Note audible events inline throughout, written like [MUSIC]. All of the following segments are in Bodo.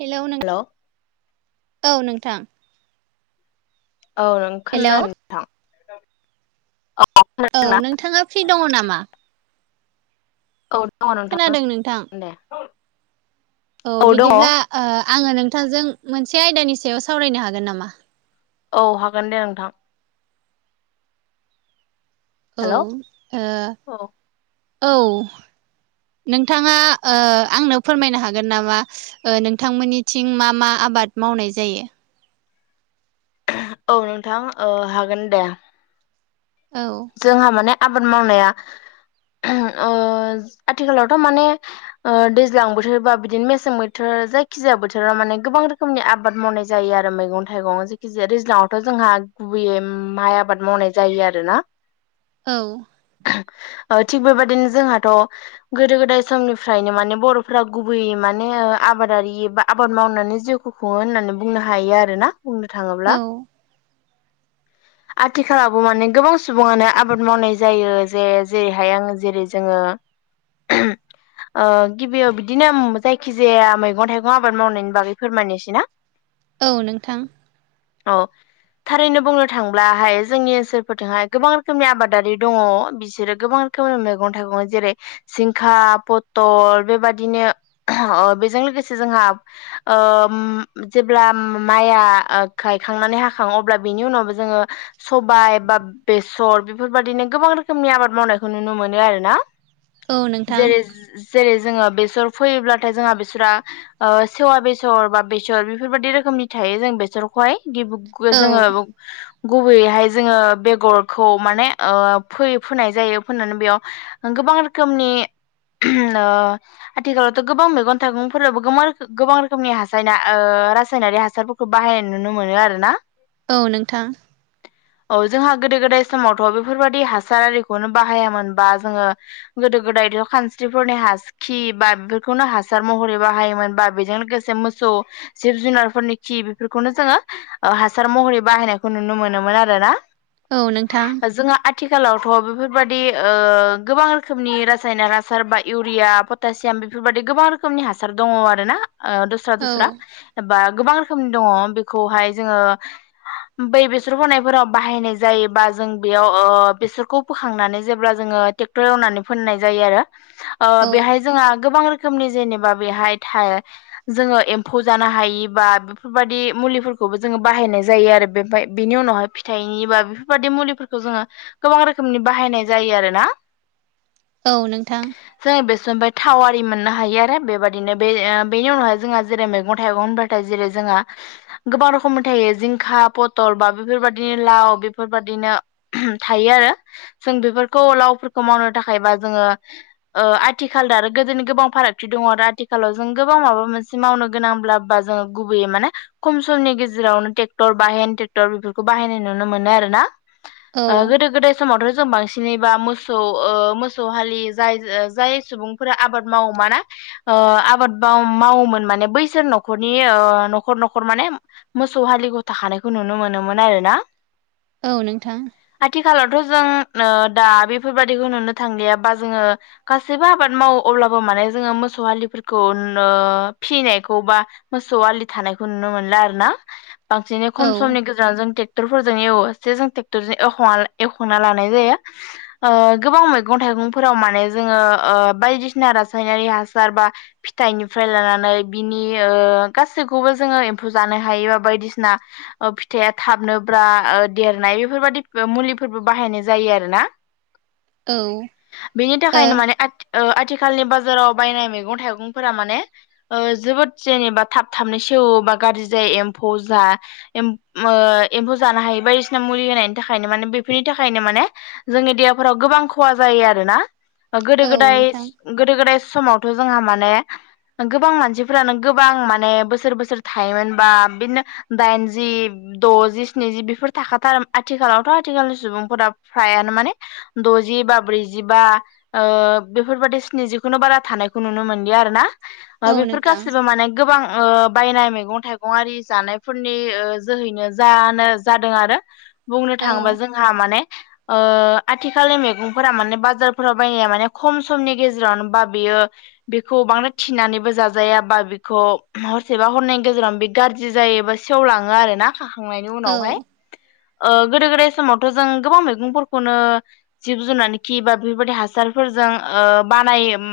हेलौ नोंथां! औ नोंथां। औ। हेल' खोनादों नोंथां खोनादोंना औ नोंथाङा फ्रि दङ नामा? औ दङ नोंथां दे। औ बिदिब्ला आङो नोंथांजों मोनसे आयदानि सायाव सावरायनो हागोन नामा? औ हागोन दे नोंथां। हेलौ औ औ औ। नोंथाङा आंनो फोरमायनो हागोन नामा? नोंथांमोननिथिं मा मा आबाद मावनाय जायो? औ नोंथां हागोन दे। औ। जोंहा माने आबाद मावनाया आथिखालावथ' माने दैज्लां बोथोर बा बिदिनो मेसें बोथोर जायखिजाया बोथोरा माने गोबां रोखोमनि आबाद मावनाय जायो आरो मैगं थाइगं जेखि जाया दैज्लाङावथ' जोंहा गुबैयै माइ आबाद मावनाय जायो आरोना। औ। थिग बे बादिनो जोंहाथ' गोदो गोदाय समनिफ्रायनो माने बर'फोरा गुबैयै माने आबादारि बा आबाद मावनानै जिउ खुङो होननानै बुंनो हायो आरोना। बुंनो थाङोब्ला औ आथिखालावबो माने गोबां सुबुङानो आबाद मावनाय जायो जे जेरैहाय आङो जेरै जोङो गिबियाव बिदिनो जायखिजाया मैगं थाइगं आबाद मावनायनि बागै फोरमायनोसै ना। औ नोंथां। औ थारैनो बुंनो थांब्लाहाय जोंनि ओनसोलफोरजोंहाय गोबां रोखोमनि आबादारि दङ बिसोरो गोबां रोखोमनि मैगं थाइगं जेरै जिंखा, पथल बेबादिनो बेजों लोगोसे जोंहा ओम जेब्ला माइया गायखांनानै हाखां अब्ला बिनि उनावबो जोङो सबाय बा बेसर बेफोरबायदिनो गोबां रोखोमनि आबाद मावनायखौ नुनो मोनो आरोना। औ नोंथां जेरै जेरै जोङो बेसर फैयोब्लाथाय जोंहा बेसरा सेवा बेसर, बा बेसर बेफोरबायदि रोखोमनि थायो जों बेसरखौहाय गि औ जोङो गुबैयैहाय जोङो बे गरखौ माने फो-फोनाय जायो। फोननानै बेयाव गोबां रोखोमनि ओ आथिखालावथ' गोबां मैगं-थाइगंफोराबबो गोबां रोखोमनि हासायना-रासायनारि हासारफोरखौ बाहायनाय नुनो मोनो आरो ना। औ नोंथां। औ जोंहा गोदो गोदाय समावथ' बेफोरबायाददि हासार आरिखौनो बाहायामोन बा जोङो गोदो गोदायथ खानस्रिफोरनि हासो खि बा बेफोरखौनो हासार महरै बाहायोमोन बा बेजों लोगोसे मोसौ जिब जुनारफोरनि खि बेफोरखौनो जोङो ओ हासार महरै बाहायनायखौ नुनो मोनोमोन आरोना। औ नोंथां। जोङो आथिखालावथ' ओ बेफोरबाददि गोबां रोखोमनि रासायनक हासार बा इउरिया दासियाम बेफोरबाददि गोबां रोखोमनि हासार दङ आरोना ओ दस्रा औ दस्रा। बा गोबां रोखोमनि दङ बेखौहाय जोङो बै बेसर फनायफोराव बाहायनाय जायोबा जों बेयाव अ बेसोरखौ बोखांनानै जेब्ला जोङो ट्रेक्टर एवनानै फोननाय जायो आरो। [INAUDIBLE] ओ बेहाय जोंहा गोबां रोखोमनि जेनेबा बेहाय थाय जोङो एम्फौ जानो हायिबा बेफोरबायादि मुलिफोरखौबो जोङो बाहायनाय जायो आरो बेमफाय बेनि उनावहाय फिथाइनि बा बेफोरबायदि मुलिफोरखौ जोङो गोबां रोखोमनि बाहायनाय जायो आरोना। औ नोंथां। जाय बेसर निफाय थाव आरि मोननो हायो आरो बेबायदिनो बे बेनि उनावहाय जोंहा जेरै मैगं थाइगं होनब जेरै जोंहा गोबां रखनि थायो जिंखा, पथल बा बेफोरबायदिनो लाव बेफोरबादिनो थायो आरो जों बेफोरखौ लावफोरखौ मावनो थाखायबा जोङो ओ आथिखाल दा आरो गोदोनि गोबां फारागथि दङ आरो आथिखालाव जों गोबां माबा मोनसे मावनो गोनांब्ला बा जोङो गुबैयै माने खम समनि गेजेरावनो ट्रेक्टर बा हेन ट्रेक्टर बेफोरखौ बाहायनाय नुनो मोनो आरो। ना औ ओ गोदो गोदाय समावथ' जों बांसिनैबा मोसौ ओ मोसौ हालि जाय- जाय सुबुंफोरा आबाद मावो मा ना ओ आबाद मावोमोन माने बैसोर न'खरनि ओ न'खर न'खर माने मोसौ हालिग थाखानायखौ नुनो मोनोमोन आरोना। औ नोंथां। आथिखालावथ' जों ओ दा बेफोरबादिखौ नुनो थांलियाबा जोङो गासैबो आबाद मावो अब्लाबो माने जोङो मोसौ हलिफोरखौ नो फिनायखौ बा मोसौ आलि थानायखौ नुनो मोनला आरो ना। बांसिनै औ खम समनि गेजेराव जों ट्रेक्टरफोरजों एवो। से जों ट्रेक्टरजों एवखना- एवखना लानाय जायो । ओ गोबां मैगं थाइगंफोराव माने जोङो ओ बायदिसिना रासायनारि हासार बा फिथाइनिफ्राय लानानै बिनि ओ गासैखौबो जोङो एम्फौ जानो हायोबा बायदिसिना ओ फिथाइया थाबनोब्रा देरनाय बेफोरबादि मुलिफोरबो बाहायनाय जायो आरोना। औ बेनि ओ थाखायनो माने आदि ओ आथिखालनि बाजाराव बायनाय मैगं थाइगंफोरा माने ओ जोबोद जेनेबा थाब थाबनो सेवोबा गाज्रि जायो एम्फौ जा एम ओ एम्फौ जानो हायोबा मुलि होनायनि थाखायनो माने बेफोरनि थाखायनो माने जोंनि देहाफोराव गोबां खहा जायो आरोना। गोदो औ गोदाय नोंथां गोदो गोदाय समावथ' जोंहा माने गोबां मानसिफोरानो गोबां माने बोसोर बोसोर थायोमोनबा बिदिनो दाइनजि, द'जि, स्निजि बेफोर थाखाथार आथिखालावथ' आथिखालनि सुबुंफोरा फ्रायानो माने दजिबा ब्रैजिबा ओ बेफोरबादि स्निजिखौनो बारा थानायखौ नुनो मोनलि आरो ना औ बेफोर नोंथां गासैबो माने गोबां ओ बायनाय मैगं थाइगं आरि जानायफोरनि जोहैनो जानो जादों आरो बुंनो औ थाङोबा जोंहा माने ओ आथिखालनि मैगंफोरा माने बाजारफोराव बायनाया माने खम समनि गेजेरावनो बा बेयो बेखौ बांद्राय थिनानैबो जाजायााबा बेखौ हरसेबा हरनायनि गेजेराव बे गाज्रि जायोबा सेवलाङो आरो ना खाखांनायनि औ उनावहाय ओ गोदो गोदाय समावथ' जों गोबां मैगंफोरखौनो जिब जुनार खि बा बेफोरबायदि हासारफोरजों ओ बानायो उम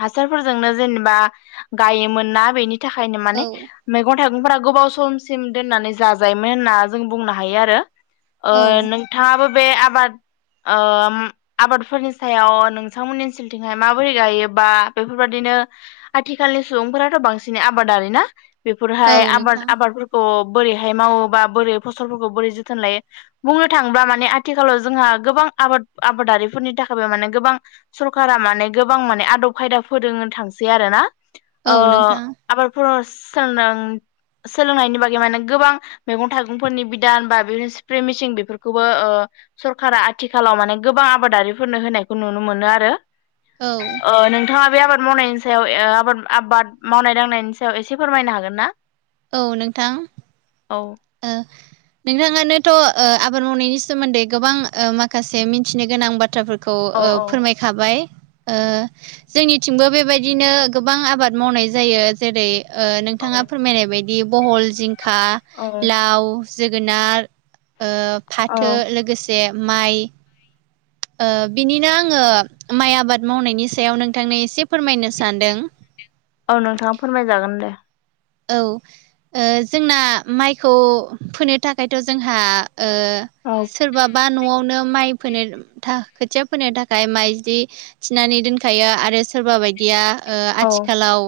हा सारफोरजोंनो जेनेबा गायोमोन ना बेनि नि थाखायनो औ माने मैगं थाइगंफोरा गोबाव समसिम दोननानै जाजायोमोन होनना जों बुंनो हायो आरो ओ औ नोंथाङाबो बे आबाद ओ आबादफोरनि सायाव नोंथांमोननि ओनसोलथिंहाय माबोरै गायोबा बेफोरबायदिनो आथिखालनि सुबुंफोराथ' बांसिनै आबादारि ना बेफोरहाय औ आबाद नोंथां आबादफोरखौ बोरैहाय मावो बा बोरै फसलफोरखौ बोरै जोथोन लायो बुंनो थाङोब्ला माने आथिखालाव जोंहा गोबां आबाद आबादारिफोरनि थाखायबो माने गोबां सरखारा माने गोबां माने आदब खायदा फोरोंनो थांसै आरो ना औ ओ नोंथां आबादफोर सोलों सोलोंनायनि बागै माने गोबां मैगं थाय गंफोरनि बिदान बा बे स्प्रे मेसिन बेफोरखौबो ओ सरकारा आथिखालाव माने गोबां आबादारिफोरनो होनायखौ नुनो मोनो आरो औ ओ नोंथाङा बे आबाद मावनायनि ओ सायाव आबाद आबाद मावनाय दांनायनि सायाव एसे फोरमायनो हागोन ना औ नोंथां औ ओ नोंथाङानोथ' ओ आबाद मावनायनि सोमोन्दै गोबां ओ माखासे मिथिनो गोनां बाथ्रा खौ औ ओ औ फोरमायखाबाय ओ जोंनिथिंबो बेबायदिनो गोबां आबाद मावनाय जायो जेरै ओ नोंथाङा फोरमायनाय बायदि बहल जिंखा औ लाव जोगोनार ओ औ फाथो लोगोसे माइ ओ बिनिनो आङो माइ आबाद मावनायनि सायाव नोंथांनो एसे फोरमायनो सानदों औ नोंथाङा फोरमायजागोन दे औ ओ जोंना माइखौ फोनो थाखायथ' जोंहा ओ औ सोरबाबा न'आवनो माइ फोनो खोथिया फोनो थाखाय माइदि थिनानै दोनखायो आरो सोरबा बायदिया ओ औ आथिखालाव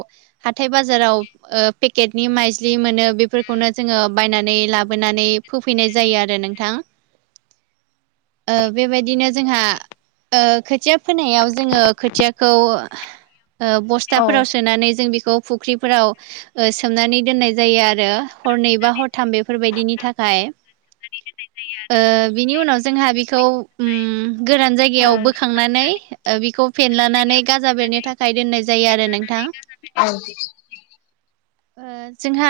हाथथाय बाजाराव ओ पेकेटनि माइज्लि मोनो बेफोरखौनो जोङो बायनानै लाबोनानै फोफैनाय जायो आरो नोंथां ओ बेबायदिनो जोंहा ओ खोथिया फोनायाव जोङो खोथियाखौ ओ औ बस्थाफोराव सोनानै जों बेखौ फुख्रिफोराव ओ सोमनानै दोननाय जायो आरो हरनै बा हरथाम बेफोरबायदिनि थाखाय जायो आरो ओ बिनि उनाव जोंहा बिखौ उम गोरान औ जायगायाव बोखांनानै ओ बिखौ फेनलानानै गाजा बेरनो थाखाय दोननाय जायो आरो नोंथां। औ ओ जोंहा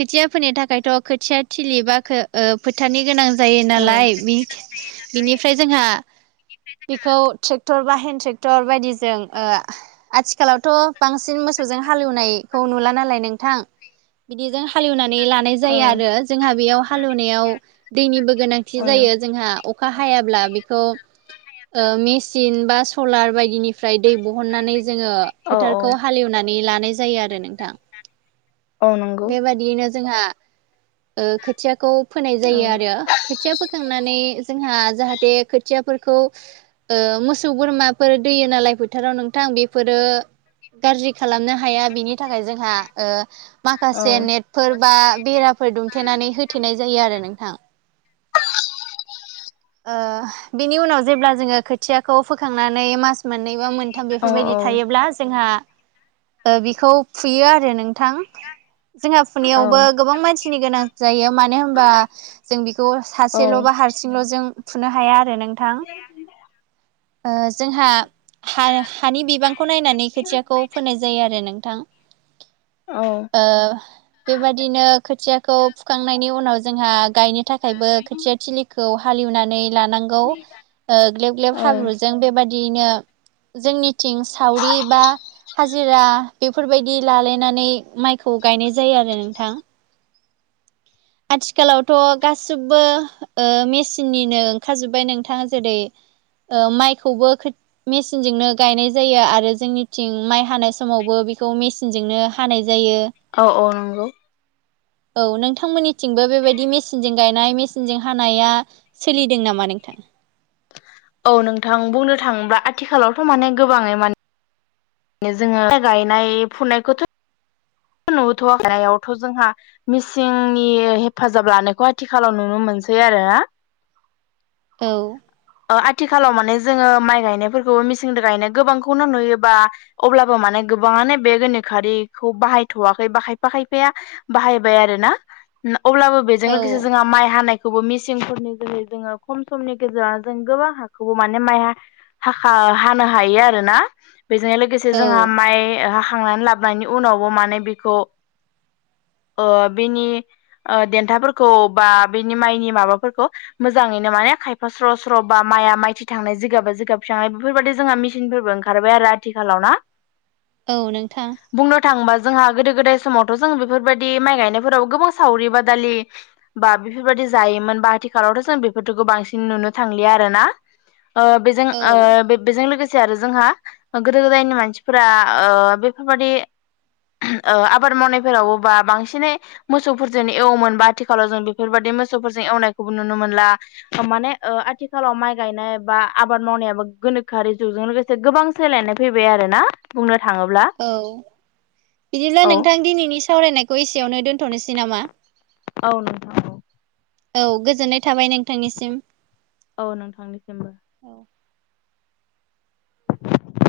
खोथिया फोनो थाखायथ' खोथिया थिलि बा खो ओ फोथारानि गोनां जायो नालाय बिनिफ्राय जोंहा बेखौ ट्रेक्टर बा हेन्दड ट्रेक्टर बायदिजों ओ आथिखालावथ' बांसिन मोसौजों हालेवनाय खौ नुला नालाय नोंथां बिदिजों हालेवनानै लानाय जायो आरो जोंहा बेयाव हालेवनायाव दैनिबो गोनांथि औ जायो जोंहा अखा हायाब्ला बेखौ ओ मेचिन बा सलार बायदिनि फ्राय दै बहननानै जोङो औ फोथारखौ हालेवनानै लानाय जायो आरो नोंथां। औ नंगौ बेबादियैनो जोंहा ओ खोथियाखौ फोनाय जायो आरो खोथिया औ-औ-औ-औ-औ-औ-औ-औ फोखांनानै जोंहा जाहाथे खोथियाफोरखौ ओ मोसौ बोरमाफोर दोयो नालाय फोथाराव नोंथां बेफोरो गाज्रि खालामनो हाया बिनि जों माखासे नेट बा बेराफोर दुमथेनानै हो थेनाय जायो आरो नोंथां। ओ बिनि उनाव जेब्ला जोङो खोथियाखौ फोखांनानै मास मोननैबा मोन नोंथां बेफोरबायदि थायोब्ला जोंहा बिखौ फुयो आरो नोंथां। जोंहा फुनाययावबो नंगौ गोबां मानसिनि गोनां। जायो मानो होनबा जों बेखौ सासेल' बा हारसिंल' जों फुनो हाया आरो नों नोंथां। हा-हानि बिबांखौ नायनानै खोथियाखौ फोनाय जायो आरो नोंथां। औ। ओ बेबादिनो खोथियाखौ फुखांनायनि उनाव जोंहा गायनो थाखायबो खोथिया थिलिखौ हालएवनानै लानां खौ ओ ग्लेब ग्लेब हाब्रुजों बेबायाददियैनो जोंनिथिं सावरि बा हाजिरा बेफोरबायदि लालायनानै माइखौ गायनाय जायो आरो नोंथां। आथिखालावथ' गाससिबो ओ मेसिननिनो ओंखार जोब्बाय नोंथाङा जेरै ओ माइखौबो खो मेसिनजोंनो गायनाय जायो आरो जोंनिथिं माइ हानाय समावबो बेखौ मेसिनजोंनो हानाय जायो। औ औ नंगौ। औ नोंथांमोननिथिंबो बेबायदि मेचिनजों गायनाय मेसिनजों हानाया सोलिदों नामा नोंथां? औ नोंथां बुंनो थाङोब्ला आथिखालावथ' माने गोबाङै माने जोङो गायनाय फुनायखौथ' नुथ' हावथ' जोंहा मिसिंनि हेफाजाब लानायखौ आथिखालाव नुनो मोनसै आरो ना औ आथिखालाव माने जोङो माइ गायनायफोरखौबो मिसिंदो गायनाय गोबांखौनो नुयोबा अब्लाबो माने गोबाङानो बे गोनोखोआरिखौ बाहायथ'वाखै बा खायफा खायफाया बाहायबाय आरो ना। अब्लाबो बेजों औ लोगोसे जोंहा माइ हानायखौबो मिसिंफोरनि जै जोङो खम समनि गेजेराव गोबां हाखौबो माने माइ हाखा हानो हायो आरोना बेजों लोगोसे औ जोंहा माइाखांनानै लाबोनायनि उनावबो माने बेखौ अ बेनि देन्थाफोरखौ बा बेनि माइनि माबाफोरखौ मोजाङैनो माने खायफा स्र स्र स्र'बा माया माइथि थांनाय जिगाबा जिगाबिखांनाय बेफोरबायदि जोंहा मिचसिनफोरबो ओंखारबाय आरो आथिखालाव ना औ नोंथां बुंनो थाङोबा जोंहा गोदो गोदाय समावथ' जों बेफोरबायदि माइ गायनायफोरावो गोबां सावरि बादालि बा बेफोरबायदि जायोमोन बा आथिखालावथ' जों बेफोरफोरखौफोरखौ बांसिन नुनो थांलिया आरोना ओ बेजों औ ओ बेजों लोगोसे आरो जोंहा गोदो गोदायनि मानसिफोरा बेफोरबादि ओ आबाद मावनायफोराव बा बांसिनै मोसौफोरजों एवोमोनबा आथिखालाव जों बेफोरबाददि मोसौफोरजों एवनायखौबो नुनो मोनला माने ओ आथिखालाव माइ गायनाय बा आबाद मावनायाबो गोनोखोआरि जुगजों लोगोसे गोबां सोलायनाय फैबाय आरोना। बुंनो थाङोब्ला। औ बिदिब्ला औ नोंथां दिनैनि सावरायनायखौ एसेयावनो दोनथ'नोसै नामा? औ नोंथां। औ गोजोननाय थाबाय नोंथांनिसिम औ नोंथांनिसिमबो औ